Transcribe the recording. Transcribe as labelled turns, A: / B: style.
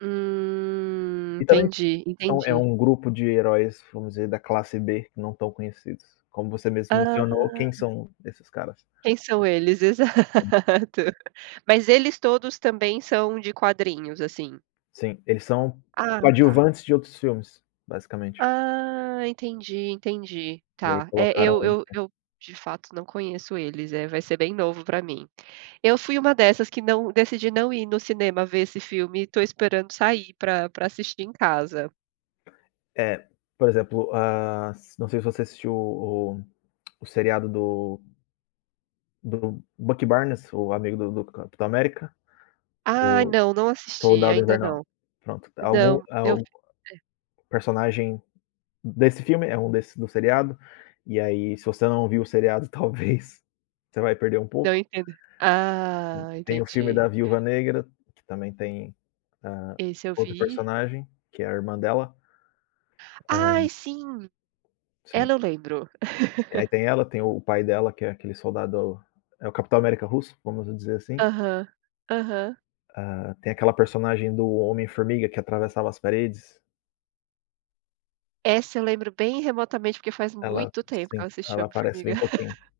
A: Hum,
B: E também
A: entendi,
B: são é
A: entendi.
B: um grupo de heróis, vamos dizer, da classe B, não tão conhecidos. Como você mesmo
A: Hã.
B: mencionou: quem são esses caras?
A: Quem são eles?
B: [unintelligible]
A: Exato. Mas eles todos também são de quadrinhos, assim?
B: Sim, eles são
A: Ah, tá.
B: coadjuvantes de outros filmes, basicamente.
A: Ah, entendi, entendi.
B: E aí
A: Tá. É,
B: colocaram
A: eu eu
B: [unintelligible]
A: eu, de fato, não conheço eles. Eh, vai ser bem novo pra mim. Eu fui uma dessas que não decidi não ir no cinema ver esse filme, e estou esperando sair pra pra assistir em casa.
B: É, por exemplo: hã, s não sei se você assistiu o o seriado do do Bucky Barnes, o amigo do do Capitão América,
A: Ah,
B: do
A: não! Não assisti,
B: Soldado
A: ainda
B: Invernal.
A: não.
B: Pronto, algum,
A: Não, eu
B: al
A: é.
B: personagem desse filme é um desse, do seriado. E aí, se você não viu o seriado, talvez você vai perder um
A: Não,
B: pouco.
A: entendo.
B: Tem
A: Ah,
B: tem o filme da
A: entendi!
B: Viúva Negra, que também tem, hã,
A: Esse eu
B: outro
A: vi.
B: personagem, que é a irmã dela. Hã
A: Ai, sim!
B: Sim.
A: Ela eu lembro.
B: E aí tem ela, tem o pai dela que é aquele soldado é o Capitão América russo, vamos dizer assim.
A: Aham, aham.
B: Hã, tem aquela personagem do Homem-Formiga que atravessava as paredes.
A: Essa eu lembro bem remotamente, porque faz
B: Ela
A: muito tempo que
B: Sim,
A: eu assisti o
B: ela aparece
A: Homem-Formiga.
B: bem pouquinho.